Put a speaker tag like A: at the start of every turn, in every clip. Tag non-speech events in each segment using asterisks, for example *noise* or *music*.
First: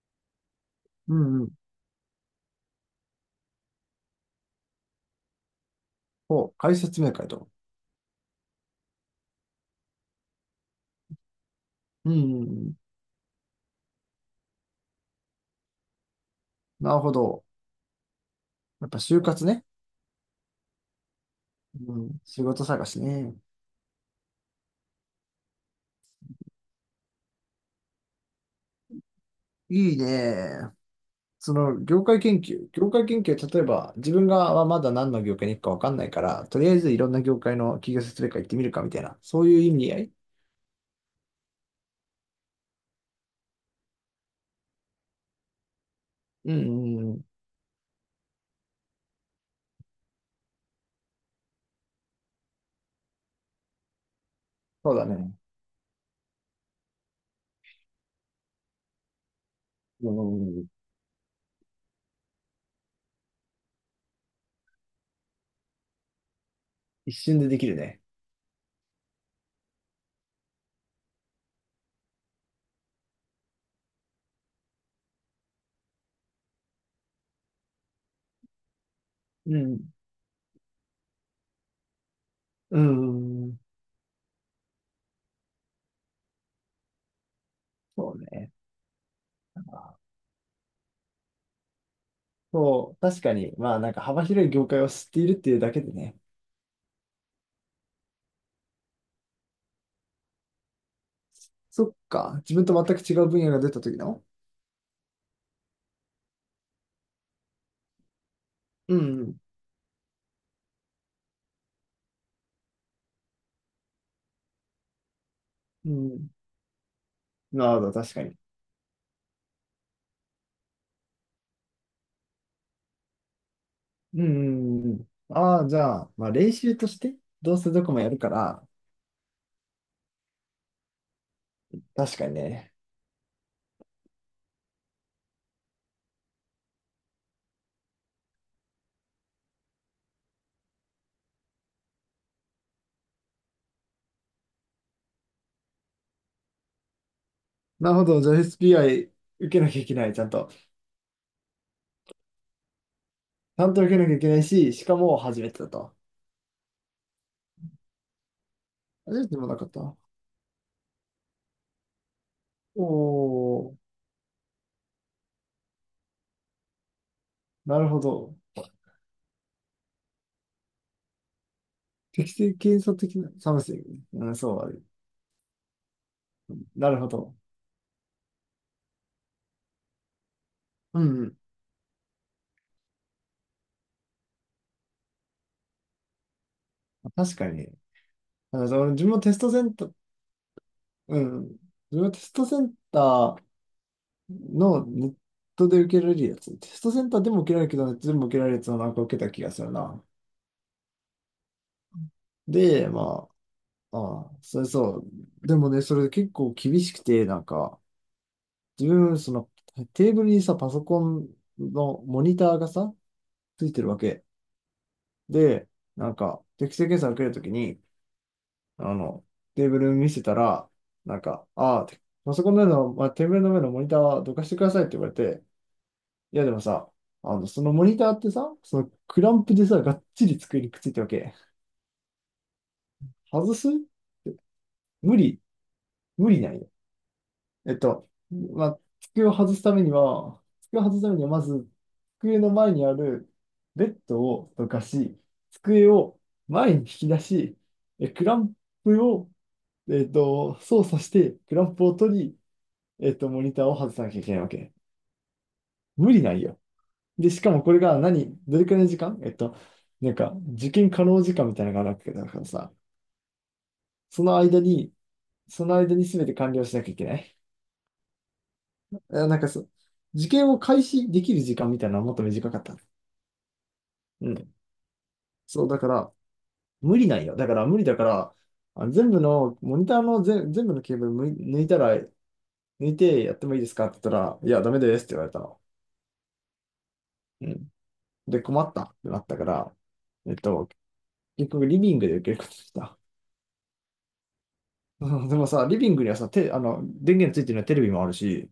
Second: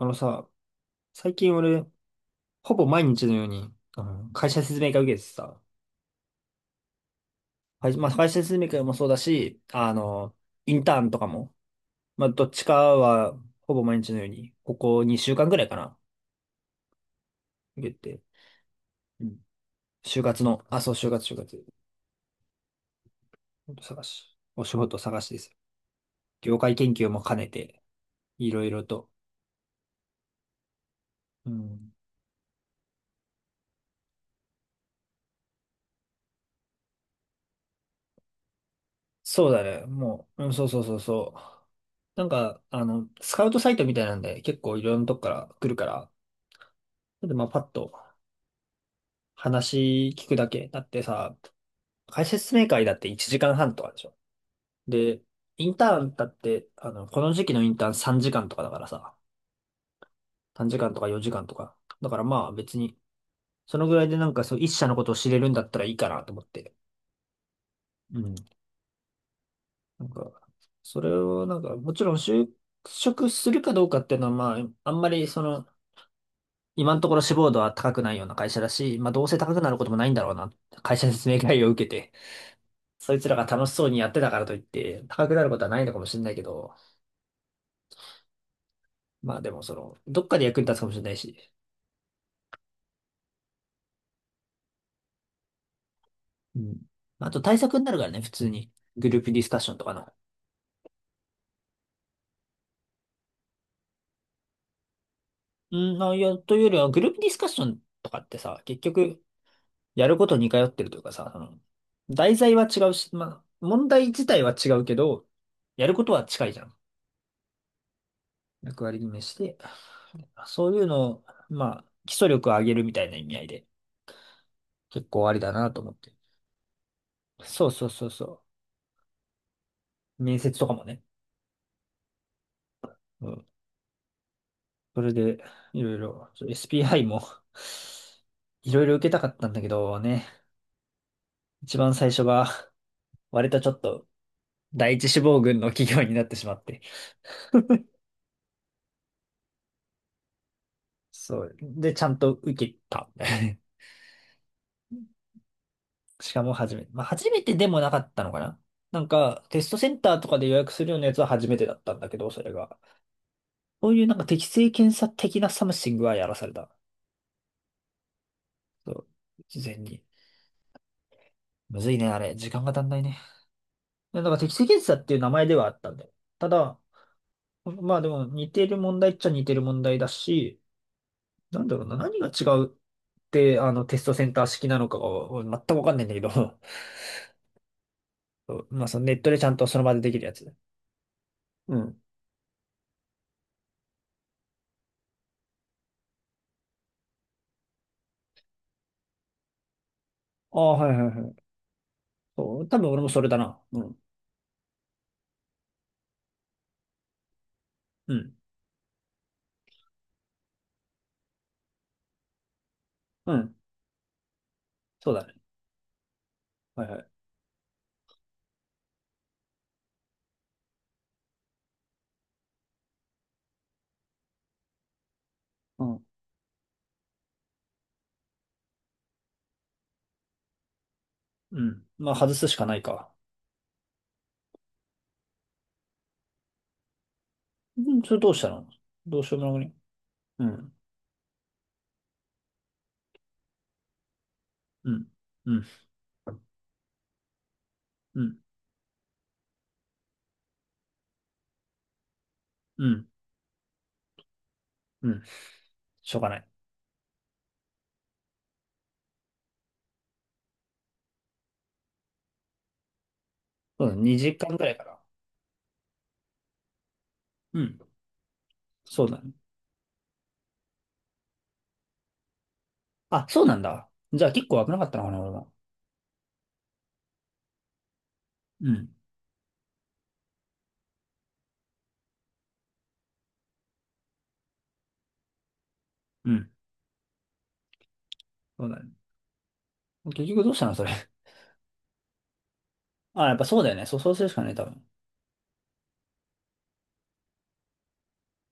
A: あのさ、
B: う
A: 最
B: んうん。
A: 近俺、ほぼ毎日のように、会社説明会受けてさ、
B: お、解説明会と。
A: 会まあ、会社説明会もそうだし、インターンとかも、
B: うんう
A: まあ、
B: んう
A: どっちか
B: ん。
A: は、ほぼ毎日のように、ここ2週間ぐらいかな、
B: なるほど。
A: 受けて、
B: やっぱ就
A: うん。
B: 活ね。
A: 就活の、あ、そう、就活、就活、
B: うん。仕事探しね。
A: 探し、お仕事探しですよ。業界研究も兼ねて、いろいろと。
B: いいね。
A: う
B: その、
A: ん、
B: 業界研究、例えば、自分がはまだ何の業界に行くかわかんないから、とりあえずいろんな業界の企業説明会行ってみるかみたいな、そ
A: そ
B: う
A: う
B: いう
A: だ
B: 意
A: ね、
B: 味合い。
A: もう、うん、そうそうそうそう。スカウトサイトみたいなんで、結構いろんなとこから来るから、
B: うんうんうん。
A: で、まあ、パッと話聞くだけ。だってさ、解説明会だって1時間半とかでしょ。
B: そうだ
A: で、
B: ね。
A: インターンだって、この時期のインターン3時間とかだからさ、
B: うんう
A: 3
B: ん。
A: 時間とか4時間とか。だからまあ別に、そのぐらいでなんかそう、一社のことを知れるんだったらいいかなと思って。
B: 一瞬でできるね。
A: うん。なんか、それをなんか、もちろん就職するかどうかっていうのはまあ、あんまりその、今のところ志望度は高くないような会社だし、まあどうせ高
B: う
A: くなること
B: ん。
A: もないんだろうな。会社説明会を受けて。
B: うんう
A: そいつら
B: ん
A: が
B: うん。
A: 楽しそうにやってたからといって、高くなることはないのかもしれないけど、
B: そうね。
A: まあでもその、どっかで役に立つかもしれないし、
B: そう、確かに、まあなんか幅広い業界を知っているっていうだけでね、
A: うん。まあと対策になるからね、普通に。グループディスカッションとかの。
B: そっか。自分と全く違う分野が出た時の。
A: うん、まあ、いや、というよりは、グループディスカッションとかってさ、結
B: う
A: 局、
B: ん、
A: やること似通ってるというかさ、その、題材は違うし、まあ、問題自体は違うけど、や
B: う
A: るこ
B: ん。
A: と
B: う
A: は
B: ん。
A: 近いじゃん。
B: なるほど、確かに。
A: 役割決めして、そういうのを、まあ、基礎力を上げるみたいな意味合いで、
B: うん、うん、うん。
A: 結構あ
B: うん。
A: りだ
B: ああ、
A: な
B: じ
A: と思っ
B: ゃあ、
A: て。
B: まあ練習として、どう
A: そ
B: せ
A: う
B: ど
A: そう
B: こも
A: そ
B: や
A: う
B: るか
A: そ
B: ら、
A: う。面接とかもね。
B: 確かにね。
A: うん。それで、いろいろ、SPI も *laughs* いろいろ受けたかったんだけどね、一番最初が、割とちょっと、第一志望群の企業になってしまって。
B: なるほど、じゃあ SPI 受けなきゃいけない、ちゃんと。
A: そう。で、ちゃんと受けた。*laughs*
B: ちゃんと受けなきゃいけないし、しかも初めてだと。
A: しかも初めて。まあ、初めてでもなかったのかな。なん
B: 初めてで
A: か、
B: もな
A: テ
B: か
A: ス
B: っ
A: トセ
B: た。
A: ンターとかで予約するようなやつは初めてだったんだけど、それが。
B: おお、
A: そういうなんか適性検査的なサムシングはやらされた。
B: なるほど。
A: そう。事前に。むずいね、あ
B: 適
A: れ。時
B: 正
A: 間が
B: 検
A: 足ん
B: 査
A: ないね。
B: 的な寒さ、サムスン。
A: や、だ
B: う
A: か
B: ん、
A: ら適
B: そ
A: 正
B: う、
A: 検査っていう名前ではあったんだよ。ただ、
B: なるほど。
A: まあでも似てる問題っちゃ似てる問題だし、
B: うん、うん。
A: なんだろうな、何が違うって、あの、テストセンター式なのかがお全くわかんないんだけど、*laughs*
B: 確かに。
A: そ
B: あ、じ
A: う、
B: ゃあ
A: まあ
B: 俺
A: そ
B: 自
A: の
B: 分
A: ネ
B: も
A: ット
B: テス
A: でちゃ
B: ト
A: ん
B: セ
A: と
B: ン
A: その
B: ター、
A: 場でできるやつ。
B: うん。自
A: うん。
B: 分もテストセンター、のネットで受けられるやつ。テストセンターでも受けられるけど、ネットでも受けられるやつをなんか受けた気がするな。
A: ああ、はいはいはい。そう、多
B: で、
A: 分俺もそれ
B: ま
A: だな。う
B: あ、
A: ん。
B: ああ、それそう。でもね、それ結構厳しくて、なんか、
A: うん。
B: 自分、その、テーブルにさ、パソコンのモニターがさ、
A: うん。
B: ついてるわけ。
A: そうだね。
B: で、なんか、適
A: は
B: 性
A: いは
B: 検査
A: い。
B: 受けるときに、あの、テーブル見せたら、なんか、ああ、パソコンの上の、まあ、テーブルの上のモニターはどかしてくださいって言われて、
A: うん。
B: いやでもさ、そのモニターってさ、そのクランプでさ、がっちり机にくっついてるわけ。
A: うん。まあ外すしかないか。
B: 外す無理、無理ないよ。
A: うん、それどうした
B: ま
A: の。
B: あ、
A: どう
B: 机
A: し
B: を
A: よう
B: 外
A: も
B: す
A: なく
B: た
A: ね。
B: めには、
A: うん。
B: 机を外すためには、まず、机の前にあるベッドをどか
A: うん。
B: し、
A: うん。
B: 机を前に引き出し、
A: う
B: クラ
A: ん。
B: ンプを、操作して、クランプを取り、
A: うん。
B: モニターを外さなきゃいけないわけ。
A: うん。
B: 無
A: しょう
B: 理
A: が
B: な
A: な
B: い
A: い。
B: よ。で、しかもこれが何、どれくらいの時間なんか、受験可能時間みたいなのがあるわけだからさ、
A: そうだね、
B: そ
A: 2
B: の
A: 時間
B: 間
A: くらいか
B: に、
A: な。
B: その間に、全て完了しなきゃいけない。
A: うん。そうだ
B: あ、
A: ね。
B: なんかそう、受験を開始できる時間みたいなのはもっと短かった。
A: あ、そうなんだ。じゃ
B: う
A: あ結
B: ん。
A: 構危なかったのかな、俺も。
B: そう、だから、無理なんよ。だから無理だから、
A: うん。
B: あ、全部の、モニターの全、全部のケーブル抜いたら、抜いてやってもいいですかって言ったら、いや、ダメですって言われたの。
A: うん。
B: うん。で、困
A: そう
B: っ
A: だ
B: た
A: ね。
B: ってなったから、
A: 結
B: えっ
A: 局どうした
B: と、
A: の、それ。
B: 結局リビングで受けることにした。
A: あ、やっぱそうだよね。そう、そうするしかない、多分。
B: *laughs* うん、でもさ、リビングにはさ、電源ついてるのはテレビもあるし、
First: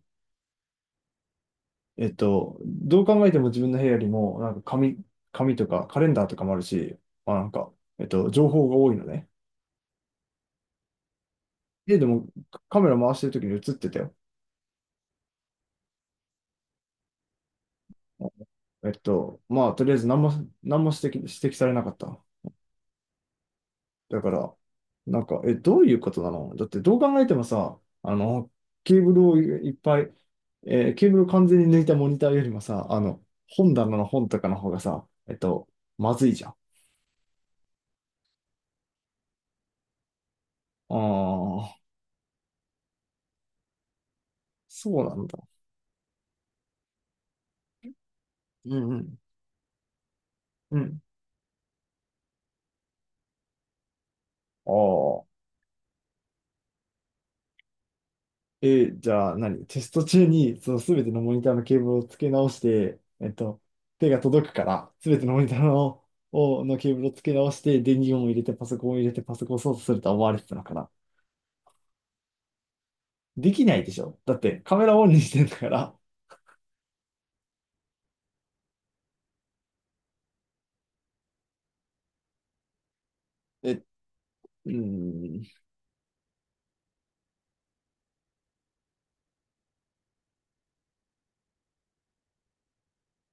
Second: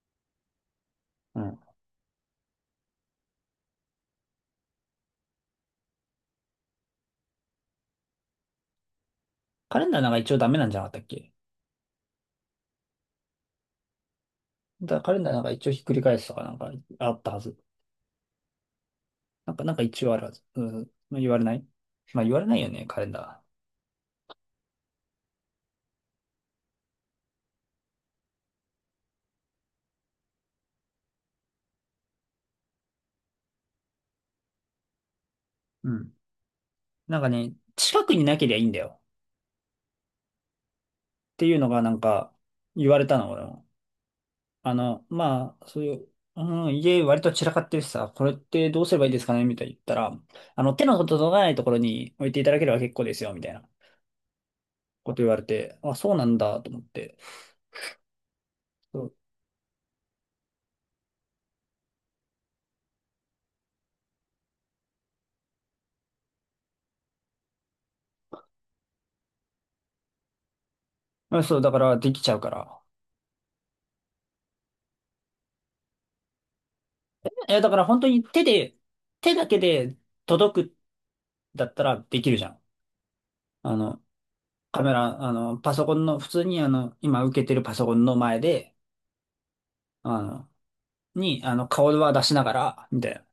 A: うん。
B: どう考えても自分の部屋よりも、なんか紙とかカレンダーとかもあるし、まあなんか、情報が多いのね。
A: カレンダーなんか一応ダメなんじゃなかったっけ。
B: 家でもカメラ回してる時に映ってたよ。
A: だからカレンダーなんか一応ひっくり返すとかなんかあったはず。なんか、
B: ま
A: な
B: あ、
A: んか
B: とりあえ
A: 一
B: ず
A: 応あ
B: 何
A: るは
B: も、
A: ず。う
B: 何
A: ん。
B: も
A: ま
B: 指摘、
A: あ、
B: 指
A: 言われな
B: 摘
A: い。
B: されなかっ
A: まあ
B: た。
A: 言われないよね、カレンダ
B: だから、なんか、どういうことなのだってどう考えてもさ、ケーブルをいいっぱい、ケーブルを完全に抜いたモニターよりもさ、本棚の本とかの方がさ、
A: ー。うん。
B: まずいじゃん。
A: なんかね、近くになけりゃいいんだよ。
B: あ
A: っていうの
B: あ、
A: がなんか言われたの、俺も。
B: そうなんだ。
A: まあ、そういう、うん、家割と散らかってるしさ、これって
B: う
A: どう
B: ん
A: す
B: う
A: ればいいで
B: ん。
A: すかねみたいに言ったら、
B: う
A: 手の
B: ん。
A: 届かないところに置いていただければ結構ですよ、みたいな
B: あ
A: こと言わ
B: あ。
A: れて、あ、そうなんだと思って。
B: え
A: そ
B: じ
A: う、
B: ゃあ何テスト中に、その全てのモニターのケーブルを付け直して、手が届くから、全てのモニターの、をのケーブルを付け直して、電源を入れて、パソコンを入れて、パソコンを操作すると思われてたのかな。
A: うんそう、だからできちゃうから。
B: できないでしょ。だってカメラオンにしてんだから。
A: え、だから本当に手だけで届くだったらできるじゃん。
B: え、
A: あ
B: う
A: の、
B: ー
A: カメラ、あ
B: ん。
A: の、パソコンの、普通に今受けてるパソコンの前で、あの、に、あの、顔は出しながら、みたいな。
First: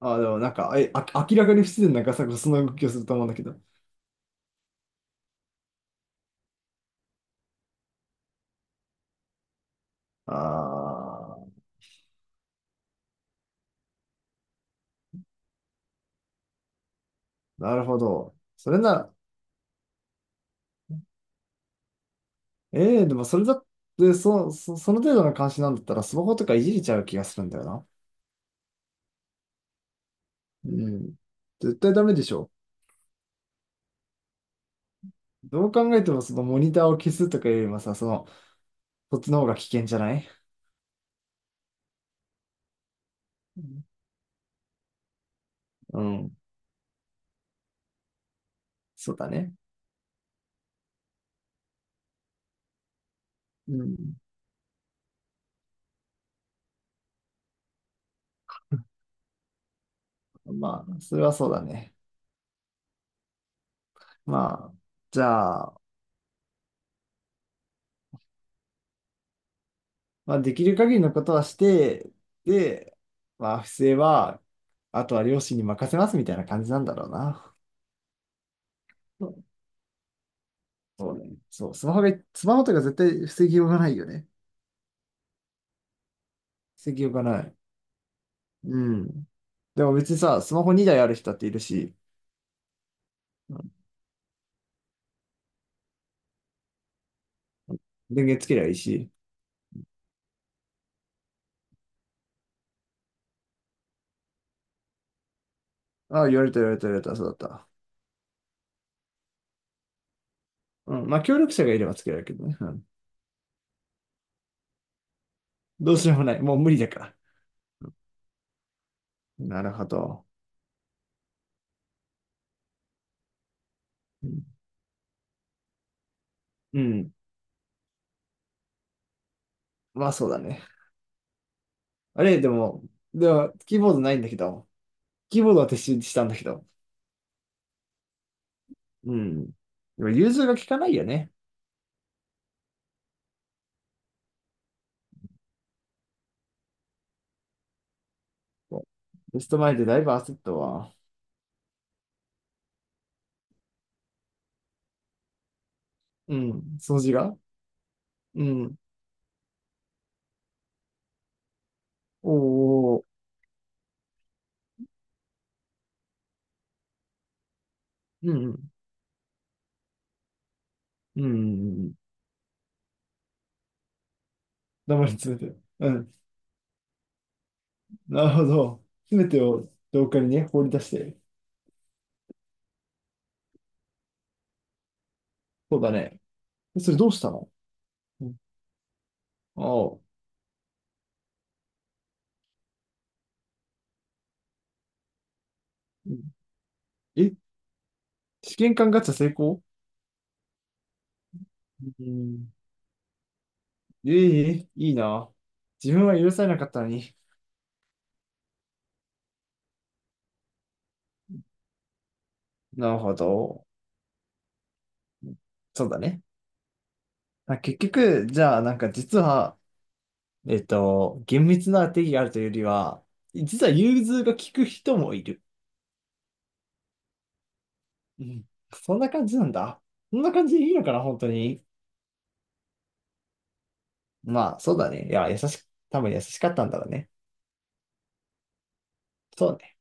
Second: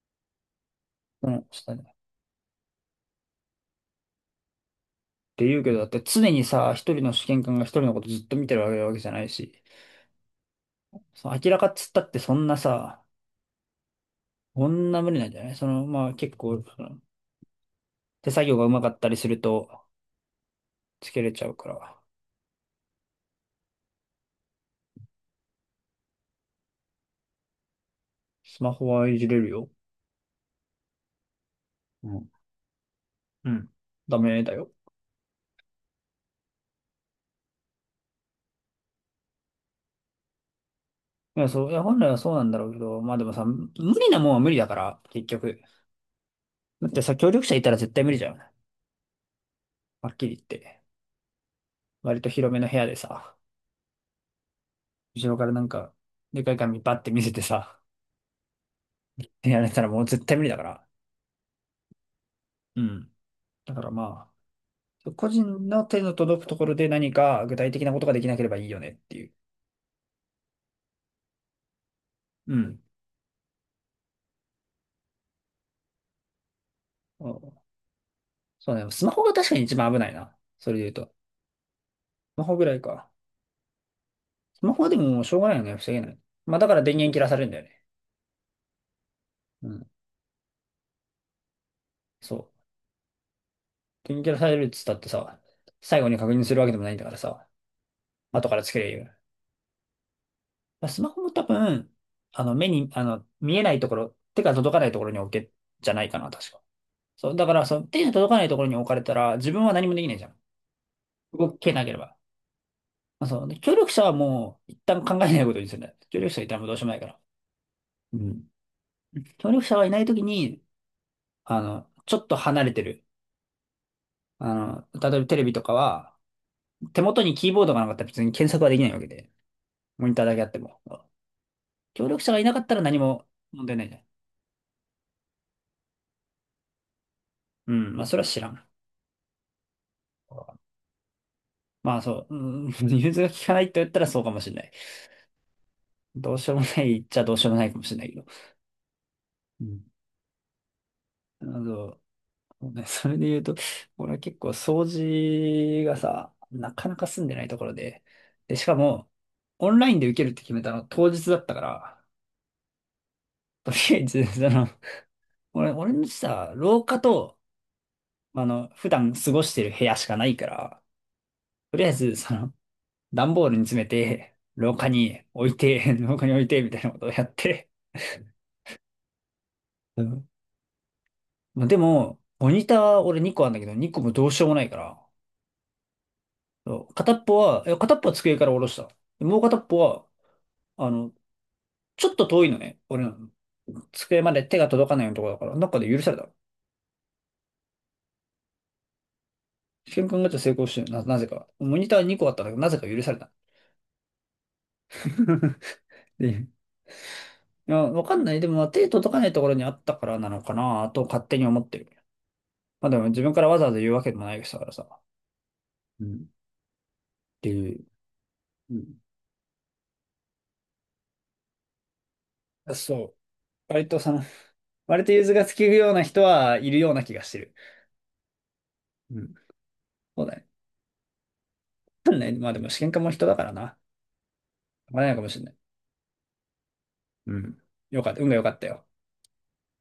B: あ、でもなんか、
A: う
B: 明
A: ん、
B: らかに不自然なガサゴソの動きをすると思うんだけど。
A: って言うけど、だって常にさ、一人の試験官が一人のことずっと見てるわけじゃないし、
B: あ
A: その明ら
B: ー、
A: かっつったってそんなさ、こんな無理なんじゃないその、まあ結構、その
B: なるほ
A: 手
B: ど。
A: 作業がう
B: それ
A: まか
B: な
A: った
B: ら、
A: りすると、つけれちゃうから、
B: でもそれだって、その程度の監視なんだったらスマホとかいじれちゃう気がするんだよな。
A: スマホはいじれるよ。
B: うん。絶対ダ
A: う
B: メで
A: ん。
B: しょ。
A: うん。ダメだよ。
B: どう考えてもそのモニターを消すとかよりもさ、その、そっちの方が危険じゃない？
A: いや、そう、いや、本来はそうなんだろうけど、まあでもさ、
B: う
A: 無
B: ん。
A: 理なもんは無理だから、結局。
B: うん、
A: だってさ、協力者いたら絶対無理じゃん。
B: そうだね。
A: はっきり言って。割と広めの部屋でさ、
B: うん。
A: 後ろからなんか、でかい紙バッて見せてさ、やられたらもう絶対無理だか
B: ま
A: ら。
B: あ、それはそうだね。
A: うん。だからま
B: まあ、
A: あ、
B: じ
A: 個
B: ゃ
A: 人
B: あ、
A: の手の届くところで何か具体的なことができなければいいよねっていう。
B: まあ、できる限りのことはして、
A: うん。
B: で、まあ、不正は、あとは両親に任せますみたいな感じなんだろうな。
A: お、そうね。スマホ
B: そ
A: が
B: う、
A: 確かに一番危ないな。それで言う
B: そ
A: と。
B: うね。そう、スマホが、
A: スマ
B: ス
A: ホ
B: マ
A: ぐ
B: ホと
A: らい
B: か絶
A: か。
B: 対防ぎようがないよね。
A: スマホはでももうしょうがないよね。防げない。まあだから
B: 防
A: 電
B: ぎよ
A: 源
B: う
A: 切
B: が
A: らされ
B: な
A: るん
B: い。
A: だよね。
B: うん。
A: う
B: で
A: ん。
B: も別にさ、スマホ2台ある人だっているし、
A: そう。
B: うん。
A: 電源切らされるっつったってさ、最後に確認するわけでもないんだからさ、
B: 電源つ
A: 後
B: け
A: か
B: り
A: ら
B: ゃ
A: つ
B: いい
A: けれる
B: し、
A: よ。まあスマホも多分、あの目に、あの、見えないところ、手が届かないところに置け、じゃないか
B: ああ、
A: な、
B: 言わ
A: 確
B: れた
A: か。
B: 言われた言われた、そう
A: そ
B: だ
A: う。
B: っ
A: だから、
B: た。
A: その手が届かないところに置かれたら、自分は何もできないじゃん。
B: うん。まあ、協
A: 動
B: 力者
A: け
B: がい
A: な
B: れ
A: け
B: ば
A: れ
B: つけ
A: ば。
B: られるけどね。うん。
A: まあ、そう。ね。協力者はもう一旦考えないことにするんだ
B: ど
A: よ。
B: うしよう
A: 協
B: も
A: 力
B: ない。
A: 者いた
B: も
A: ら
B: う
A: もう
B: 無
A: どう
B: 理
A: しよう
B: だ
A: もない
B: か
A: か
B: ら。
A: ら。うん。協
B: な
A: 力
B: る
A: 者
B: ほ
A: がいないとき
B: ど。
A: に、ちょっと離れてる。
B: うん。
A: 例えばテレビとかは、
B: う
A: 手
B: ん。
A: 元にキーボードがなかったら別に検索はできないわけで、モ
B: まあ、
A: ニター
B: そう
A: だ
B: だ
A: けあって
B: ね。
A: も。協力
B: あ
A: 者が
B: れ、
A: い
B: で
A: なかったら
B: も、
A: 何も
B: では、
A: 問題
B: キー
A: ない
B: ボー
A: じゃ
B: ド
A: ん。
B: ないんだけど、キーボードは撤収したんだけど。
A: うん。まあ、それは知らん。
B: うん。でも融通が効かないよね。
A: まあ、そう。うん。*laughs* 融通が効かないと言ったらそうかもしれない。どうしようもないっちゃどうしようもないかもしれないけど。
B: テスト
A: う
B: 前
A: ん。
B: でだいぶ焦ったわ。
A: あのそうね、それで言うと、俺は結構掃除がさ、
B: う
A: な
B: ん。
A: かな
B: 掃
A: か
B: 除
A: 済んで
B: が。
A: ないところで、
B: う
A: で、しか
B: ん。
A: も、オンラインで受けるって決めたの当日だったから、
B: おー。
A: とりあえず、*laughs* その、俺のさ、廊下と、
B: うん。
A: 普段過ごしてる部屋しかないから、
B: う
A: とりあ
B: ん。
A: えず、その、段ボールに詰めて、廊下
B: 黙り
A: に
B: 詰め
A: 置い
B: て。う
A: て、*laughs*
B: ん。
A: 廊下に置いて、みたいなことをやって、
B: なるほど。詰めてを
A: う
B: 廊下
A: ん。
B: にね、放り出して。
A: まあ、でも、モニター俺2個あるんだけど、2個もどうしようもないから、
B: そうだね。え、
A: そ
B: そ
A: う
B: れど
A: 片
B: うし
A: っ
B: た
A: ぽ
B: の？
A: は、いや片っぽは
B: う
A: 机
B: ん。
A: から下ろした。でもう片
B: あ
A: っぽ
B: あ。
A: は、あの、ちょっと遠いのね、俺らの。机まで手が届かないようなところだから、どかで許
B: う
A: され
B: ん。
A: た。
B: え、試験官ガチャ成功？
A: 試験管ガチャ成功してるな、なぜか。モニター
B: う
A: 2個あったんだ
B: ん。
A: けど、なぜか許された。
B: ええ、いいな。
A: *laughs*
B: 自分は許さ
A: で、
B: れなかったのに。
A: いや、わかんない。でも、まあ手届かないところにあったからなのかなと勝手に思ってる。まあ
B: な
A: で
B: る
A: も、
B: ほ
A: 自分からわざ
B: ど。
A: わざ言うわけでもない人だからさ。
B: そうだ
A: うん。っ
B: ね。
A: て
B: あ、
A: い
B: 結
A: う。
B: 局、じゃあ、な
A: う
B: んか
A: ん。
B: 実は、厳密な定義があるというよりは、
A: そう。
B: 実は
A: 割と
B: 融
A: その、
B: 通が利く人
A: 割と
B: もい
A: 融通
B: る。
A: が利くような人はいるような気がしてる。
B: うん。そんな
A: う
B: 感
A: ん。
B: じなんだ。そん
A: そう
B: な
A: だ
B: 感
A: ね。
B: じでいいのかな、本当に。
A: わかんない。まあでも、試験管も人だからな。わか
B: まあ、そうだ
A: ら
B: ね。い
A: ないかも
B: や、
A: しれない。
B: 多分優しかったんだろうね。
A: うん。よかった。運が良かったよ。
B: そうね。